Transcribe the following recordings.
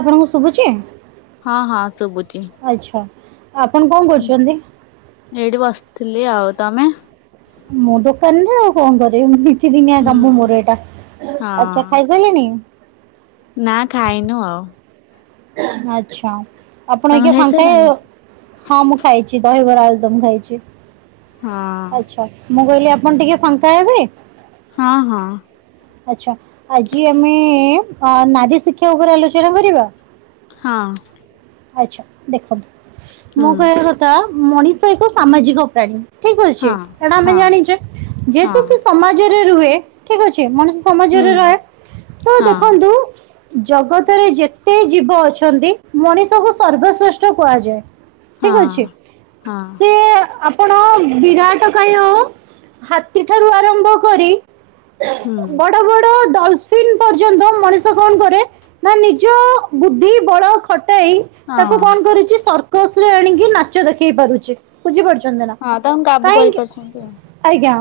ଆପଣଙ୍କୁ ଶୁଭୁଛି ହଁ ହଁ ଶୁଭୁଛି ଆଚ୍ଛା ଆପଣ କଣ କରୁଛନ୍ତି? ଥିଲି ଆଉ ତମେ ମୁଁ ଦୋକାନୀ ଆଉ କଣ କରିବି? ନିତିଦିନିଆ ହୁଁ କାମୁ ମୋର ଏଇଟା ଆଚ୍ଛା ହଁ ଖାଇସାଇଲେଣିି? ନା ଖାଇନୁ ଆଉ ଆଚ୍ଛା ଆପଣ ତମେ ଆଜ୍ଞା ଫାଙ୍କା ହେଇ ଖାଇସାରିଲଣି? ହଁ ମୁଁ ଖାଇଛି ଦହିବରା ଆଳୁ ଦମମ୍ ଖାାଇଛି ହଁ ମୁଁ କହିଲି ଆପଣ ଟିକେ ଫାଙ୍କା ହେବେ ହଁ ହଁ ଆଚ୍ଛା ଆଜି ଆମେ ନାରୀ ଶିକ୍ଷା ଉପରେ ଆଲୋଚନା କରିବା ହଁ ଆଚ୍ଛା ଦେଖନ୍ତୁ ହୁଁ ମୁଁ କହିଆ କଥା ମଣିଷ ଏକ ସାମାଜିକ ପ୍ରାଣୀ। ଠିକ ଅଛି ହଁ ଏଇଟା ଆମେ ହଁ ଜାଣିଛେ ହଁ ଯେହେତୁ ସେ ସମାଜରେ ହୁଏ ଠିକ୍ ଅଛି। [unintelligible] ହୁଁ ସମାଜରେ ରହେ ତ ହଁ ଦେଖନ୍ତୁ। ଜଗତରେ ଯେତେ ଜୀବ ଅଛନ୍ତି ମଣିଷକୁ ସର୍ବଶ୍ରେଷ୍ଠ କୁହାଯାଏ। ଠିକ୍ ହଁ ଅଛି। ହଁ ସିଏ ଆପଣ ବିରାଟ କାୟ ହାତୀ ଠାରୁ ଆରମ୍ଭ କରି ହୁଁ ବଡ ବଡ ଡଲଫିନ୍ ପର୍ଯ୍ୟନ୍ତ ମଣିଷ କଣ କରେ ନା ନିଜ ବୁଦ୍ଧି ବଳ ଖ ତାକୁ ହଁ କଣ କରୁଛି ସର୍କସ ରେ ଆଣିକି ନାଚ ଦେଖେଇ ପାରୁଛି। ବୁଝିପାରୁୁଛି। ହଁ ତାଙ୍କୁ କାବୁ କାହିଁକି କରିପାରୁଛନ୍ତି ଆଜ୍ଞା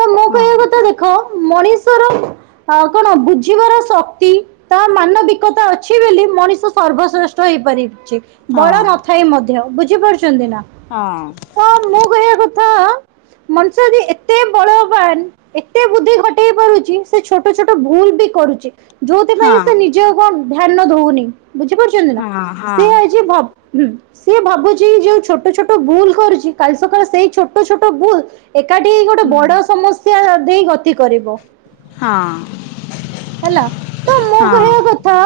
ତ ମୁଁ ଆଉ କହିବା କଥା ଦେଖ ମଣିଷର କଣ ବୁଝିବାର ଶକ୍ତି ତା ମାନବିକତା ଅଛି ବୋଲି ମଣିଷ ସର୍ବଶ୍ରେଷ୍ଠ ହେଇପାରିବି। ହଁ ବଳ ନଥାଇ ମଧ୍ୟ। ବୁଝିପାରୁଛ। ଛନ୍ତି ନା ହଁ ତ ମୁଁ କହିବା କ ମଣିଷ ଏତେ ବଳବାନ ଏତେ ବୁଦ୍ଧି କଟେଇ ପାରୁଛି ସେ ଛୋଟ ଛୋଟ ଭୁଲ ବି କରୁଛି। ହଁ ଯୋଉଥିପାଇଁ ସେ ହଁ ନିଜ କଣ ଧ୍ୟାନ ଦଉନି। ବୁଝିପାରୁଛନ୍ତି ନା ହଁ ସେ ହଁ ଆଜି ଭବ୍ ହୁଁ। ସିଏ ଭାବୁଛି ଯୋଉ ଛୋଟ ଛୋଟ ଭୁଲ୍ କରୁଛି। କାଲି ସକାଳେ ସେଇ ଛୋଟ ଛୋଟ ଭୁଲ୍ ଏକାଠି ହେଇ ଗୋଟେ ହୁଁ ବଡ ସମସ୍ୟା ଦେଇ ଗ ତି କରିବ। ହଁ ହେଲା ତ ମୁଁ ହଁ କହିବା କଥା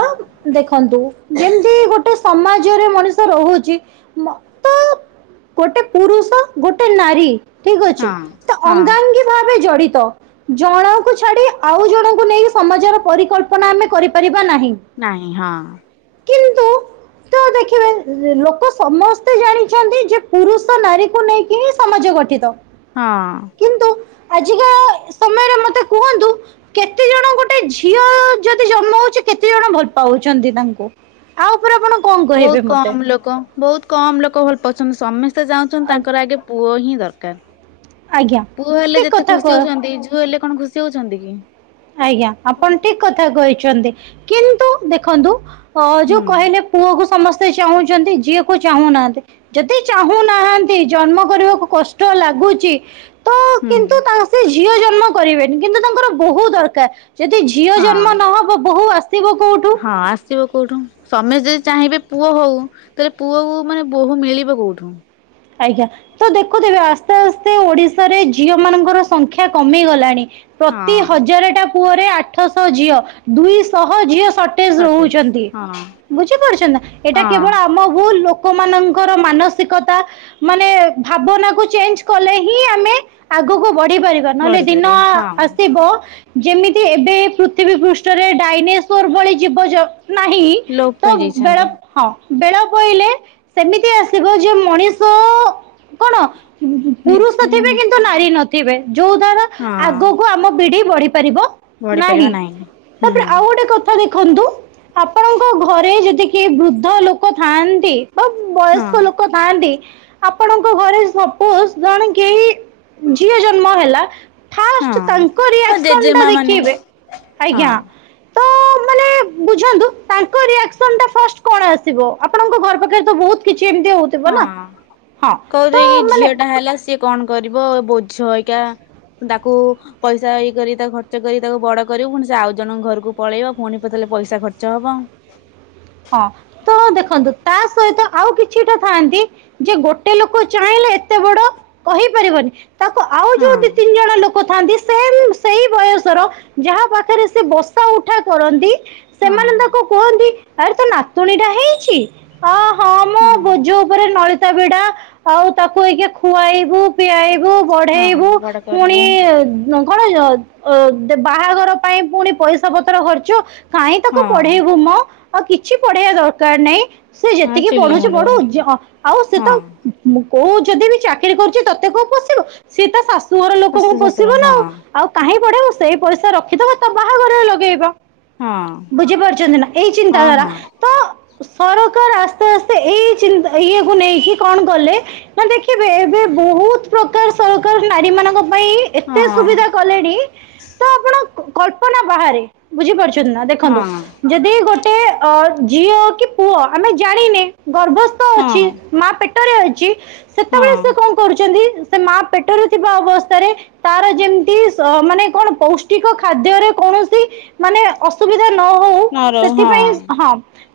ଦେଖନ୍ତୁ ଯେମତି ଗୋଟେ ସମାଜରେ ମଣିଷ ରହୁଛି। ମ ତ ଗୋଟେ ପୁରୁଷ ଗୋଟେ ନାରୀ ଠିକ୍ ଅଛି ହଁ ତ ହଁ ଅଙ୍ଗାଙ୍ଗୀ ଭାବେ ଜଡି ତ ଜଣକୁ ଛାଡି ଆଉ ଜଣଙ୍କୁ ନେଇ ସମାଜର ପରିକଳ୍ପନା ଆମେ କରିପାରି ନାହିଁ ହଁ। କିନ୍ତୁ ତ ଦେଖିବେ ଏ ଲୋକ ସମସ୍ତେ ଜାଣିଛନ୍ତି ଯେ ପୁରୁଷ ନାରୀକୁ ନେଇକି ହିଁ ସମାଜ ଗଠିତ। ହଁ। କିନ୍ତୁ ଆଜିକା ସମୟରେ ମତେ କୁହନ୍ତୁ କେତେ ଜଣ ଗୋଟେ ଝିଅ ଯଦି ଜନ୍ମ ହଉଛି କେତେ ଜଣ ଭଲ ପାଉଛନ୍ତି ତାଙ୍କୁ। ଆ ଉପରେ ଆପଣ କଣ ବହୁତ କହିବେ ମତେ କମ୍ ଲୋକ ବହୁତ କମ୍ ଲୋକ ଭଲ ପାଉଛନ୍ତି। ସମ ସ୍ତେ ଚାହୁଁଛନ୍ତି ତାଙ୍କର ଆଗେ ପୁଅ ହିଁ ଦରକାର। ଆଜ୍ଞା ପୁଅ ହେଲେ ଠିକ ଯେତେ କଥା ଖୁସି କହ ହଉଛନ୍ତି ଝୁଅ ହେଲେ କଣ ଖୁସି ହଉଛନ୍ତି କି? ଆଜ୍ଞା ଆପଣ ଠିକ କଥା କହିଛନ୍ତି। କିନ୍ତୁ ଦେଖନ୍ତୁ ହଁ ଯୋଉ ହୁଁ। କହିଲେ ପୁଅକୁ ସମ ସ୍ତେ ଚାହୁଁଛନ୍ତି ଝିଅକୁ ଚାହୁଁନାହାନ୍ତି ଯଦି ଚାହୁଁନାହାନ୍ତି ଜନ୍ମ କରିବାକୁ କଷ୍ଟ ଲାଗୁଛି। ତ ହୁଁ। କିନ୍ତୁ ତା ସେ ଝି ଝିଅ ଜନ୍ମ କରିବେନି କିନ୍ତୁ ତାଙ୍କର ବହୁତ ଦରକାର ଯଦି ଝିଅ ହଁ ଜନ୍ମ ନହବ ବୋହୁ ଆସିବ କୋଉଠୁ? ହଁ ଆସିବ କୋଉଠୁ ସମସ୍ତେ ଯଦି ଚାହିଁବେ ପୁଅ ହଉ ତାହେଲେ ପୁଅ ମାନେ ବୋହୁ ମିଳିବ କୋଉଠୁ? ଆଜ୍ଞା ତ ଦେଖୁଥିବେ ଆସ୍ତେ ଆସ୍ତେ ଓଡିଶାରେ ଝିଅ ମାନଙ୍କର ସଂଖ୍ୟା କମି ଗଲାଣି। ପ୍ରତି ହଁ ହଜାରଟା ପୁଅରେ ଆଠଶହ ଝିଅ ଦୁଇଶହ ଝିଅ ସଟେଜ ହଉଛନ୍ତି ବୁଝି ପାରୁଛନା ଏଟା ହଁ କେବଳ ଆମ ଭୁଲ ଲୋ ଲୋକମାନଙ୍କର ମାନସିକତା ମାନେ ଭାବନା କୁ ଚେଞ୍ଜ କଲେ ହିଁ ଆମେ ଆଗକୁ ବଢି ପାରିବା ନହେଲେ ଦିନ ବଢିପାରିବା ହଁ ଆସିବ ଯେମିତି ଏବେ ପୃଥିବୀ ପୃଷ୍ଠ ପୃଷ୍ଠରେ ଡାଇନେସୋର ଭଳି ଜୀବଜଗ ନାହିଁ ଲୋପ ତ ପାଇ ବେଳ ଯାଇଛନ୍ତି ହଁ ବେଳ ପଇଲେ ସେମିତି ଆସିବ ଯୋଉ ମଣିଷ। ତ କଣ ପୁରୁଷ ନିଜେ ଥିବେ କିନ୍ତୁ ନାରୀ ନଥିବ ଥିବେ ଯଉ ଦ୍ଵାରା ହଁ ଆଗକୁ ଆମ ପିଢ଼ି ବଢି ପାରିବ ନାହିଁ ବଢିପାରିବା ହୁଁ ତାପରେ ଆଉ ଗୋଟେ କଥା ଦେଖ ଦେଖନ୍ତୁ ଆପଣଙ୍କ ଘରେ ଯଦି କେହି ବୃଦ୍ଧ ଲୋକ ଥାଆନ୍ତି ବା ହଁ ବୟସ୍କ ଲୋକ ଥାଆନ୍ତି ଆପଣଙ୍କ ଘରେ ସପୋଜ ଜଣେ କେହି ଝିଅ ଜନ୍ମ ହେଲା ହଁ ଫାଷ୍ଟ ତାଙ୍କ ମୋ ରିଆକ୍ସନ ଟା ଜେଜେମା ମାନେ ଦେଖେଇବେ ଆଜ୍ଞା। ହଁ ତ ମାନେ ବୁଝନ୍ତୁ ତାଙ୍କ ରିଆକ୍ସନ ଟା ଫାଷ୍ଟ କଣ ଆସିବ ଆପଣଙ୍କ ଘର ପାଖରେ ତ ବହୁତ କିଛି କେମିତି ହଉଥିବ ନା ହଁ କହୁଦ ତ କି ଝିଅ ମାନେ ଟା ହେଲା ସିଏ କଣ କରିବ ଛା ତାକୁ ପଇସା ଏଇ କରି ତାକୁ ଖର୍ଚ୍ଚ କରି ତାକୁ ବଡ କରିବୁ ପୁଣି ସେ ଆଉ ଜଣଙ୍କ ଘରକୁ ପଳେଇବ ପୁଣି ପତେଲେ ପଇସା ଖର୍ଚ୍ଚ ହବ ହଁ ତ ଦେଖନ୍ତୁ ତା ସହିତ ଆଉ କିଛିଟା ଥାଆନ୍ତି ଯେ ଗୋଟେ ଲୋକ ଚାହିଁଲେ ଏତେ ବଡ କହିପାରିବନି ତାକୁ ଆଉ ହଁ ଯୋଉ ଦି ତିନି ଜଣ ଲୋକ ଥାନ୍ତି ସେ ସେଇ ବୟସର ଯାହା ପାଖରେ ସେ ବସା ଉଠା କରନ୍ତି। ହଁ ସେମାନେ ତାକୁ କୁହନ୍ତି। ଆରେ ତ ନାତୁଣୀ ଟା ହେଇଛି ଅ ହଁ ମୁଁ ବୋଝ ଉପରେ ତା ଛଡା ଆଉ ତାକୁ ଏଇକ ଖୁଆଇବୁ ପିଆଇବୁ ହଁ ବଢେଇବୁ ବଡ ପୁଣି କରିବୁ କଣ ବାହାଘର ପାଇଁ ପୁଣି ପଇସା ପତ୍ର ଖର୍ଚ୍ଚ କାଇହିଁ ତାକୁ ହଁ ପଢେଇବୁ ମଁ ଆଉ କିଛି ପଢେଇବା ଦରକାର ନା ନହିଁ ସେ ହଁ ଯେତିକି ଚୁଲି ପଢୁଛି ମୁଣ୍ଡ ପଢ଼ୁ ଯେ ଆଉ ସେ ହଁ ତ କୋଉ ଯଦି ବି ଚାକିରି କରୁଛି ତତେ କୋଉ ପଶିବୁ ସିଏ ତା ସା- ତୋର ଲୋକଙ୍କୁ ଶାଶୁ ଶଶୁର ପୋଶିବ ନା ହଁ ଆଉ ଆଉ କାହିଁ ପିବ ସେଇ ପଇସା ରଖିଥ ତ ବାହାଘରରେ ଲଗେଇବ। ହଁ ବୁଝିପାରୁଛନ୍ତି ନା ଏଇ ନ୍ ତା ହଁ ଦଵାରା ହଁ ତ ସରକାର ଆସ୍ତେ ଆସ୍ତେ ଏଇ ଇଏକୁ ନେଇକି କଣ କଲେ ନା ଦେଖିବେ ଏବେ ବହୁତ ପ୍ରକାର ସରକାର ନାରୀ ମାନଙ୍କ ପାଇଁ ଏତେ ହଁ ସୁବିଧା କଲେଣି ତ ଆପଣ କଳ୍ପନା ବାହାରେ ବୁଝିପାରୁଚ ନା ଦେଖନ୍ତୁ ହଁ ଯଦି ଗୋ ଗୋଟେ ଅ ଝିଅ କି ପୁଅ ଆମେ ଜାଣିନେ ଗର୍ଭସ୍ଥ ଅଛି ହଁ ମା ପେଟ ରେ ଅଛି। ହଁ ସେତେବେଳେ ସେ କଣ କରୁଛନ୍ତି। ସେ ମା ପେଟରେ ଥିବା ଅବସ୍ଥାରେ ତାର ଯେମିତି ମାନେ କଣ ପୌଷ୍ଟିକ ଖାଦ୍ୟରେ କୌଣସି ମାନେ ଅସୁବିଧା ନ ହଉ ସେଥିପାଇଁ ହଁ।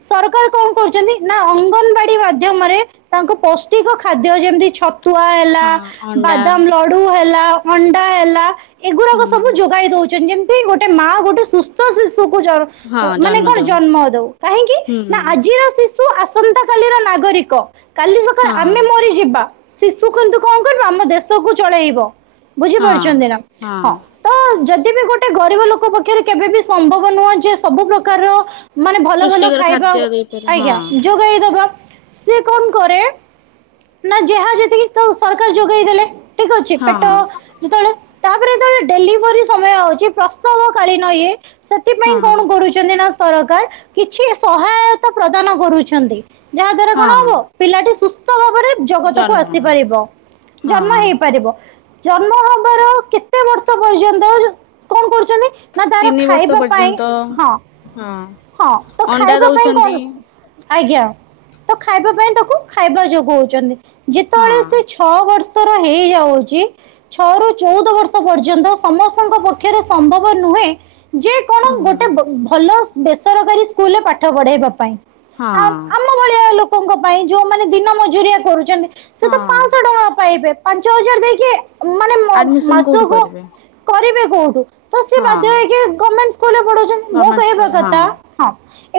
ସରକାର କଣ କରୁଛନ୍ତି ନା ଅଙ୍ଗନବାଡି ମାଧ୍ୟମରେ ତାଙ୍କ ପୌଷ୍ଟିକ ଖାଦ୍ୟ ଯେମିତି ଛ ତୁଆ ହେଲା ହଁ ଅଣ୍ଡା ବାଦାମ ଲଡୁ ହେଲା ଥଣ୍ଡା ହେଲା। ଏଗୁଡାକ ହୁଁ ସବୁ ଯୋଗାଇ ଦଉଛି। ଯେମିତି ଗୋଟେ ମା ଗୋଟେ ସୁସ୍ଥ ଶିଶୁ ଶୁ ଜ ହଁ ମାନେ କଣ? ଦେଉ ଜନ୍ମ ଦଉ କାହିଁକି ହୁଁ ନା ଆଜିର ଶିଶୁ ଆ ଆସନ୍ତାକାଲିର ନାଗରିକ। କାଲି ସକାଳେ ହଁ ଆମେ ମରି ଯିବା। ଶିଶୁ କିନ୍ତୁ କଣ କରିବ ଆମ ଦେଶକୁ ଚଳେଇବ। ବୁଝି ହଁ ପାରୁଛନ୍ତି ନା ହଁ ତ ଯ ତେବେ ଗୋଟେ ଗରିବ ଲୋକ ପକ୍ଷରେ କେବେ ବି ସମ୍ଭବ ନୁହଁ ଯେ ସବୁ ପ୍ରକାରର ମାନେ ଭଲ ଭଲ ପୁଷ୍ଟିକର ଖାଇବା ଖାଦ୍ୟ ଦେଇପାରିବ ହଁ ଆଜ୍ଞା ଯୋଗାଇଦବା। ସେ କଣ କରେ ନା ଯାହା ଯେତିକି ତା ସରକାର ଯୋଗେଇ ଦେଲେ। ଠିକ ଅଛି ହଁ ପେଟ ଯେତେବେଳେ ତାପରେ ଯେତେବେଳେ ଡେଲିଭରି ସମୟ ହଉଛି ପ୍ରସ୍ତାବ କାଳୀନ ଇଏ ସେଥିପାଇଁ ହଁ କଣ କରୁଛନ୍ତି ନା ସରକାର କିଛି ସହାୟତା ପ୍ରଦାନ କରୁଛନ୍ତି। ଯାହା ଦ୍ଵାରା କଣ ହଁ ହବ ପିଲାଟି ସୁସ୍ଥ ତ ଗୁରେ ଜଗତକୁ ଜନ୍ମ ଆସିପାରିବ ଜନ୍ମ ହଁ ହେଇପାରିବ ଜନ୍ମ ହବାର କେ କେତେ ବର୍ଷ ପର୍ଯ୍ୟନ୍ତ ଜ କଣ କରୁ ଛନ୍ତି ନା ତାର ତିନି ବର୍ଷ ଖାଇବା ପାଇଁ ପର୍ଯ୍ୟନ୍ତ ହଁ। ହଁ ହଁ ତ ଅଣ୍ଡା ଖାଇବା ପାଇଁ ଦଉଛନ୍ତି କଣ ଆଜ୍ଞା ତ ଖାଇବା ପାଇଁ ତାକୁ ଖାଇବା ଯୋଗଉଛନ୍ତି। ହଁ ଯେତେବେଳେ ସେ ଛଅ ବର୍ଷ ବର୍ଷ ର ହେଇଯାଉଛି ଛଅରୁ ଚଉଦ ବର୍ଷ ପର୍ଯ୍ୟନ୍ତ ସମସ୍ତଙ୍କ ପକ୍ଷରେ ସମ୍ଭବ ନୁହେଁ ଯେ କଣ ଗୋଟେ ହୁଁ ବ ଭଲ ବେସରକାରୀ ସ୍କୁଲରେ ପାଠ ପଢ଼ାଇବା ପାଇଁ। ଆ ଆମ ଭଳିଆ ହଁ। ଲୋକଙ୍କ ପାଇଁ ଯୋଉମାନେ ଦିନ ମଜୁରିଆ କରୁଛନ୍ତି। ସେ ତ ହଁ ପାଞ୍ଚଶହ ଟଙ୍କା ପାଇବେ। ପାଞ୍ଚ ହଜାର ଦେଇକି ମାନେ ମୋ ଆଡମିସନ କୋଉଠୁ ମାସକୁ କରିବେ କରିବେ [inaudible] ତ ବାଜ ଗମେଟ ଗଭଣ୍ଟ ସ୍କୁଲ ହଁ। ହଁ।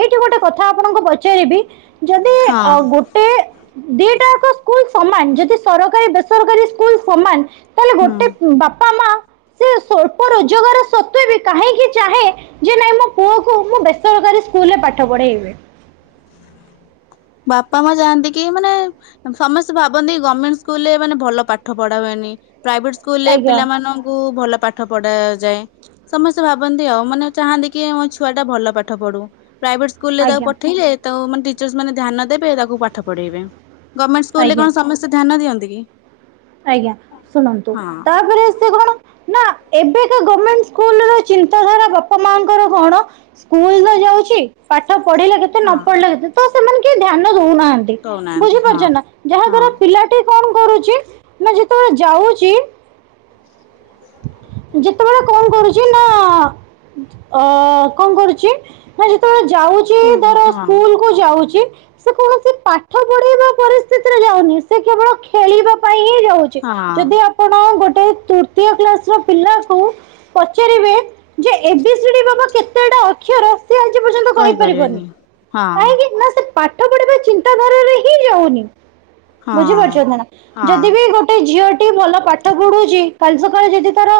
ଏଇଠି ଗୋଟେ କଥା ଆପଣଙ୍କୁ ପଚାରିବି। ଯଦି ହଁ ଅ ଗୋଟେ ଦିଟାକ ସ୍କୁଲ- ସମାନ ଯଦି ସରକାରୀ ବେସରକାରୀ ସ୍କୁଲ ସମାନ। ତାହେଲେ ହୁଁ ଗୋଟେ ବାପା ମା। ସେ ସ୍ଵଳ୍ପ ରୋଜଗାର ସତ୍ୱ ବି କାହିଁକି ଚାହେଁ ଯେ ନାଇଁ ମୋ ପୁଅକୁ ମୁଁ ବେସରକାରୀ ସ୍କୁଲ ରେ ପାଠ ପଢେଇବି। ବାପା ମା ଯାଆନ୍ତି କି ମାନେ ସମସ୍ତେ ଭାବନ୍ତି ଗଭର୍ଣମେଣ୍ଟ ସ୍କୁଲରେ ମାନେ ଭଲ ପାଠ ପଢା ହୁଏନି। ପ୍ରାଇଭେଟ ସ୍କୁଲ ରେ ଆଜ୍ଞା ପିଲାମାନଙ୍କୁ ଭଲ ପାଠ ପଢା ଯାଏ ସମସ୍ତେ ଭାବନ୍ତି ଆଉ ମାନେ ଚାହାନ୍ତି କି ମୋ ଛୁଆ ଟା ଭଲ ପାଠ ପଢୁ। ପ୍ରାଇଭେଟ୍ ସ୍କୁଲ ରେ ତାକୁ ଆଜ୍ଞା ପଠେଇଲେ। ତ ମାନେଟିଚ ମେ ଧ୍ୟାନ ଦେବେ ତାକୁ ପାଠ ପଢେଇବେ। ଗଭର୍ଣ୍ମେଣ୍ଟ ସ୍କୁଲ ରେ ଆଜ୍ଞା କଣ ସମସ୍ତେ ଧାନ ଦିନ୍ତୁ। କିି ଆଜ୍ଞା ଶୁଣନ୍ତୁ ତାପରେ ସେ କଣ ନା ଏବେକା ଗେଣ୍ଟ ସ୍କୁଲ ର ଚିନ୍ତାଧାରା ବାପା ମାଙ୍କର କଣ ସ୍କୁଲ ଯାଉଛି। ପଢିଲା କେିେ ନ ହଁ ପଢିଲାି ତ ସେମାନେ ଧ୍ୟାନ ହଉନାହାନ୍ତି ଦଉନାହାନ୍ତି ହଁ। ବୁଝିପାରୁଛ ନା ଯାହା ହଁ ଦ୍ଵାରା ପିଲାଟି କଣ କରୁଛି। ନା ଯେତେବେଳେ ଯାଉଛି [inaudible] ଯେତେବେଳେ କଣ କରୁଛି ନା ଅ କଣ କରୁଛି ନା ଯେତେବେଳେ ଯାଉଛି ସ୍କୁଲ ଧର ହଁ ସ୍କୁଲ କୁ ଯାଉଛି। ସେ କୌଣସି ପାଠ ପଢେଇବା ପରିସ୍ଥିତିରେ ଯାଉନି ସେ କେବଳ ଖେଳିବା। ହେ ଯାଉଛି ହଁ ଯଦି ଆପଣ ଗୋଟେ ର ପିଲାକୁ ପଚାରିବେ ଯେ ବା କେତୋ ଅର ସେ ଆଜି ପର୍ଯ୍ୟନ୍ତ କହିପାରିବନି କହିପାରିବେନି। ହଁ କାହିଁକି ନା ସେ ପାଠ ପଢିବା ଚିନ୍ତାଧାରରେ ହିଁ ଯାଉନି। ହଁ ବୁଝିପାରୁଛନ୍ତି ନା। ହଁ ଯଦି ବି ଗୋଟେ ଝିଅ ଭଲ ପାଠ ପଢୁଛି କାଲି ସକାଳେ ଯଦି ତାର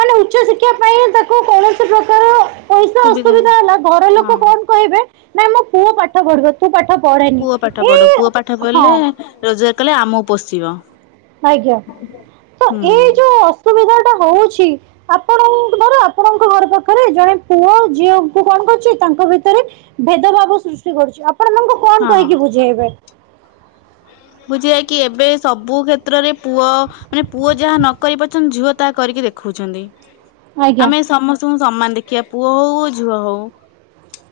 ମାନେ ଉଚ୍ଚ ଶିକ୍ଷା ପାଇଁ ତାକୁ କୌଣସି ପ୍ରକାର ପଇସା ସୁବିଧା ଅସୁବିଧା ହେଲା ଘର ଲୋକ ହଁ। କଣ କହିବେ। ନାଇଁ ମୋ ପୁଅ ପାଠ ପଢିବ ତୁ ପାଠ ପଢ଼େନି ପୁଅ ପାଠ ପଢୁ। ଏଇ ପୁଅ ପାଠ ହଁ ପଢିଲେ ରୋଜଗାର କଲେ। ଆମ ପୋଷିବ। ଆଜ୍ଞା ତ ହୁଁ ଏଇ ଯୋଉ ଅସୁବିଧା। ହଉଛି ଆପଣର ଆପଣଙ୍କ ଘର ପାଖରେ ଜଣେ ପୁଅ ଝିଅଙ୍କୁ କଣ କରୁଛି ତାଙ୍କ ଭିତରେ ଭେଦଭାବ ସୃଷ୍ଟି କରୁଛି। ଆପଣ ତାଙ୍କୁ କଣ କହିକି ବୁଝେଇବେ। ବୁଝିଯାଇ କି ଏବେ ସବୁ କ୍ଷେତ୍ରରେ ପୁଅ ମାନେ ପୁଅ ଯାହା ନ କରି ପାରୁଛନ୍ତି ଝିଅ ତାହା କରିକି ଦେଖୋଉଛନ୍ତି। ଆଜ୍ଞା ଆମେ ସମସ୍ତଙ୍କୁ ସମାନ ଦେଖିବା ପୁଅ ହଉ ଆଉ ଝୁଅ ହଉ।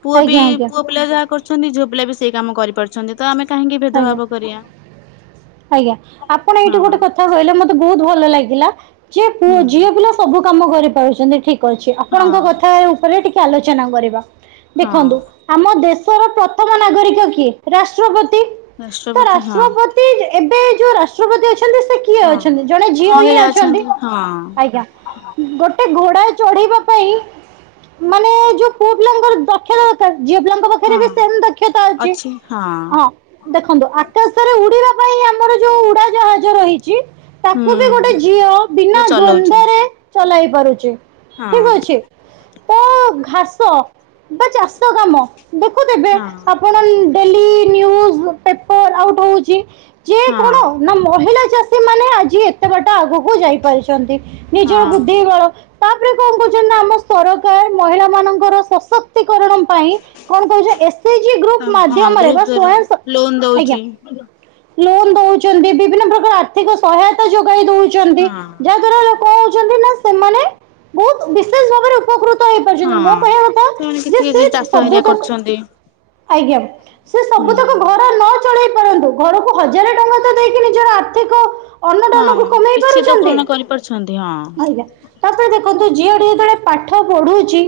ପୁଅ ବି ଆଜ୍ଞା ଆଜ୍ଞା ପୁଅ ପିଲା ଯାହା କରୁ ଛନ୍ତି ଝିଅ ପିଲା ବି ସେଇ କାମ କରିପାରୁଛନ୍ତି। ତ ଆମେ କାହିଁକି ଆଜ୍ଞା ଭେଦଭାବ। ଜ୍ଞା। ଆଜ୍ଞା ଆପଣ ଏଇଠି ଗୋଟେ କଥା କହିଲେ ମତେ ବହୁତ ଭଲ ଲାଗିଲା। ଯିଏ ପୁଅ ହୁଁ ଝିଅ ପିଲା ସବୁ କାମ କରିପାରୁଛନ୍ତି ଠିକ୍। ଅଛି ହଁ ଆପଣଙ୍କ କଥା ଉପରେ ଟିକେ ଆଲୋଚନା କରିବା। ହଁ ଦେଖନ୍ତୁ ଆମ ଦେଶ ପ୍ରଥମ ନାଗରିକ କିଏ ରାଷ୍ଟ୍ରପତି। ତ ରାଷ୍ଟ୍ରପତି ହଁ ରାଷ୍ଟ୍ରପତି ଏବେ ଯୋଉ ରାଷ୍ଟ୍ରପତି ଅ ସେ କିଏ ହଁ ଅଛନ୍ତି ଜଣେ ଝିଅ ହିଁ ମହିଳା ଅଛନ୍ତି। ହଁ ଆଜ୍ଞା ଗୋଟେ ଘୋଡା ଚଢିବ। ପାଇଁ ମାନେ ଯୋଉ ପୁଅ ପିଲାଙ୍କର ଦକ୍ଷତା ଦରକାରେ। ଝିଅ ପିଲାଙ୍କ ପାଖରେ ବି ହଁ ସେମ୍ ଦକ୍ଷତା ଅଛି। ହଁ ଦେଖନ୍ତୁ ଆକାଶରେ ଉଡିବା ପାଇଁ ଆମର ଯୋଉ ଉଡା ଜାହାଜ ରହିଛି। ତାକୁ ବି ଗୋଟେ ହୁଁ ଝିଅ ବିନା ଯୋଉ ଚଲଉଛି ଦ୍ଵନ୍ଦରେ ଚଲାଇ କରୁଛି। ଠିକ୍ ହଁ ଅଛି ତ ଘାସ ବା ଚାଷ କାମ ଦେଖୁ ଦେବେ। ହଁ ଆପଣ ଡେଲି ନିୟୁଜ୍ ପେପର ଆଉଟ୍ ହଉଛି। ଯେ ହଁ କଣ ନା ମହିଳା ଚାଷୀ ମାନେ ଆଜି ଏତେ ବାଟ ଆଗକୁ ଯାଇ ପାରିଛନ୍ତି। ନିଜର ବୁଦ୍ଧି ହଁ ବଳ- ତାପରେ କଣ କହୁଛନ୍ତି ଆମ ସରକାର ମହିଳା ମାନଙ୍କର ସଶକ୍ତି କରଣ ପାଇଁ କଣ କହୁଛ ଏସ୍, ଜି, ଗ୍ରୁପ୍ ହଁ ମାଧ୍ୟମରେ ଗ୍ରୁପ ବା ଦ୍ଵାରା ସ୍ଵୟଂ ସ ଲୋନ ଆଜ୍ଞା। ଦଉଛି ଲୋନ୍ ଦଉଚନ୍ତି ବିଭିନ୍ନ ପ୍ରକାର ଆର୍ଥିକ ସହାୟତା ଯୋଗ୍ ଯୋଗାଇ ଦଉଛନ୍ତି ହଁ ଯାହା ଦ୍ଵାରା ଲୋକ ହଉଛନ୍ତି ନା ସେମାନେ ବହୁତ୍ ବିଶେଷ ଭାବରେ ଉପକୃ ହଁ ସେମାନେ କିଛି କିଛି ଚାଷ ହେରିଆ ସବୁତକ କରୁଛନ୍ତି। ଆଜ୍ଞା। ସେ ସବୁ ହୁଁ ତକ ଘର ନଟ୍ ଚଳେଇ ପାରନ୍ତୁ ଘରକୁ- ହଜାର ଟଙ୍କା ତ ଦେଇକି ନିଜର ଆର୍ଥିକ ହଁ ଅନୁଦାନକୁ କମେଇ କିଛି ତ ପାରୁଛନ୍ତି ପୁରଣ କରିପାରୁଛନ୍ତି ହଁ। ଆଜ୍ଞା ତାପରେ ଦେଖନ୍ତୁ ଝିଅଟି ଯେତେବେଳେ ପାଠ ପଢୁଛି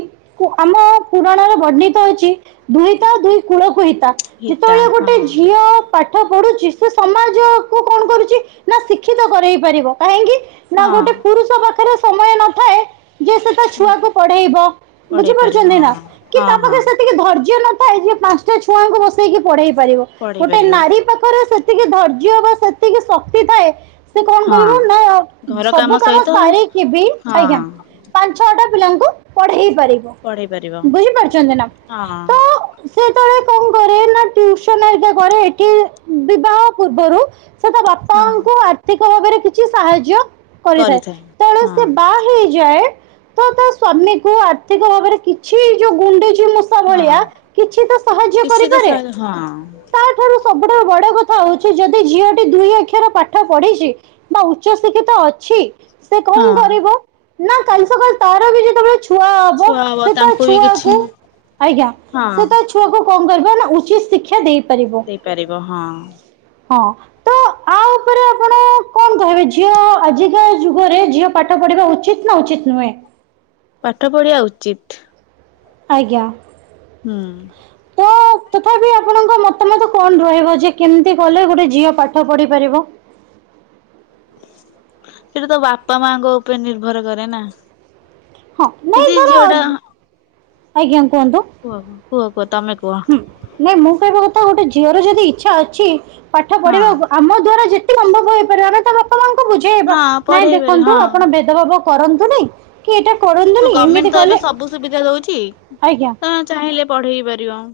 ଆମ ପୁରାଣରେ ବର୍ଣ୍ଣିତ ଅଛି- ଦୁହିତା ଦୁଇ କୁଳ କୁ ହିତା ହିତା ଯେତେବେଳେ ଗୋଟେ ହଁ ଝିଅ ପାଠ ପଢୁ଼ ସେ ସମାଜକୁୁ କଣ କରୁଛି ନା ଶିକ୍ଷିତ କରେଇ ପାରିବ କାହିଁକି- ନା ହଁ ଗୋଟେ ପୁରୁଷ ପାଖରେ ସମୟ ନଥାଏ। ଯେ ସେ ତା ଛୁଆକୁ ପଢେଇବ ବୁଝି ପଢେଇ ପାରିବ ପାରୁଛନ୍ତି ହଁ ନା କି ହଁ ତା ହଁ ପାଖରେ ସେତିକି ଧୈର୍ଯ୍ୟ ନ [unintelligible] ପାଞ୍ଚଟା ଛୁଆଙ୍କୁ ବସେଇକି ପଢେଇବ। ପାରିବ ପଢେଇ ଗୋଟେ ପାରିବ ନାରୀ ପାଖରେ ସେ ସେତିକି ଧୈର୍ଯ୍ୟ ବା ସେତିକି ଶକ୍ତି ଥାଏ। ସେ କଣ ହଁ କରିବ ନା ଘର ସବୁ କାମ ସହିତ ସାରିକିବି ଆଜ୍ଞା ହଁ ପାଞ୍ଚ ଛଟା ପିଲାଙ୍କୁ ପଢେଇ ପାରିବ ପଢେଇ ପାରିବ ବୁଝିପାରୁଚନ୍ତି ନା ହଁ ତ ସେ ସେତେବେଳେ କଣ କରେ ନା ଟ୍ୟୁସନ୍ ହେଇକା କରେ ଏଠି ବିବାହ ପୂର୍ବରୁ ସେ ତା ବାପା ହଁ ଙ୍କୁ ଆର୍ଥିକ [unintelligible] ଭାବରେ କିଛି ସାହାଯ୍ୟ କରିଥାଏ ତେଣୁ ସେ ବାହା ହେଇଯାଏ। ତ ତା ସ୍ଵାମୀ କୁ ଆର୍ଥିକ ଭାବରେ କିଛି ଯୋଉ ଗୁଣ୍ଡୁଚି ଗୁଣ୍ଡୁଚି ମୂଷା ହଁ ଭଳିଆ କିଛି ତ ସାହାଯ୍ୟ କିଛି ତ କରିପାରେ ସା ହଁ ତାଠାରୁ ସବୁଠାରୁ ବଡ଼ କଥ- କଥା ହଉଛି ଯଦି ଝିଅଟି ଦୁଇ ଅକ୍ଷର ପାଠ ପଢିଛି ବା ଉଚ୍ଚ ଶିକ୍ଷିତ ଅଛି। ସେ କଣ ହଁ କରିବ ନା କାଲି ସକାଳେ ତାର ବି ଯ [unintelligible] ଛୁଆ ହବ ଛୁଆ ସେ ତା ତାଙ୍କୁ ବି କିଛି ଛୁଆକୁ ଆଜ୍ଞା ହଁ ସେ ତା ଛୁଆକୁ- କଣ କରିବା ନା ଉଚିତ ଶିକ୍ଷା ଦେଇ- ଦେଇପାରିବ ହଁ। ହଁ ତ ଆଉ ଉପରେ ଆପଣ କଣ କହିବେ ଝିଅ ଆଜିକା ଯୁଗରେ ଝିଅ ପାଠ ପଢିବା ଉଚିତ ନା ଉଚିତ ନୁହେଁ? ପାଠ ପଢିବା ଉଚିତ୍। ଆଜ୍ଞା। ହୁଁ। ତ ତଥାପି ଆପଣଙ୍କ ମତାମତ କଣ ରହିବ ଯେ କେମିତି କଲେ ଗୋଟେ ଝିଅ ପାଠ ପଢିପାରିବ? ସେଇଟା ତ ବାପା ମାଙ୍କ ଉପରେ ନିର୍ଭର କରେ ନା। ହଁ ନାଇଁ ଯଦି ଝିଅଟା ଧର ଆଜ୍ଞା କୁହନ୍ତୁ। କୁହ କୁହ କୁହ- ତମେ କୁହ ହୁଁ ନାଇଁ ମୁଁ କହିବା କଥା ଗୋଟେ ଝିଅ ଝିଅର ଯଦି ଇଚ୍ଛା ଅଛି। ପାଠ ହଁ ପଢିବା ଆମ ଦ୍ଵାରା ଯେତେ ସମ୍ଭବ ହୋଇଇପାରେ ଆମେ ତା ବାପାମାଆଙ୍କୁ ବୁଝେଇବା ହଁ ନାଇଁ ପଢେଇ ପାରିବ ଦେଖନ୍ତୁ ହଁ। ଆପଣ ଭେଦଭାବକୁ କରନ୍ତୁ ନାଇଁ କ ହଁ ଗଭର୍ଣ୍ଣମେଣ୍ଟ ତ ଏବେ ସବୁ ସୁବିଧା ଦଉଛି ଆଜ୍ଞା। ତ ଚାହିଁଲେ- ପଢେଇ ପାରିବ ଆ-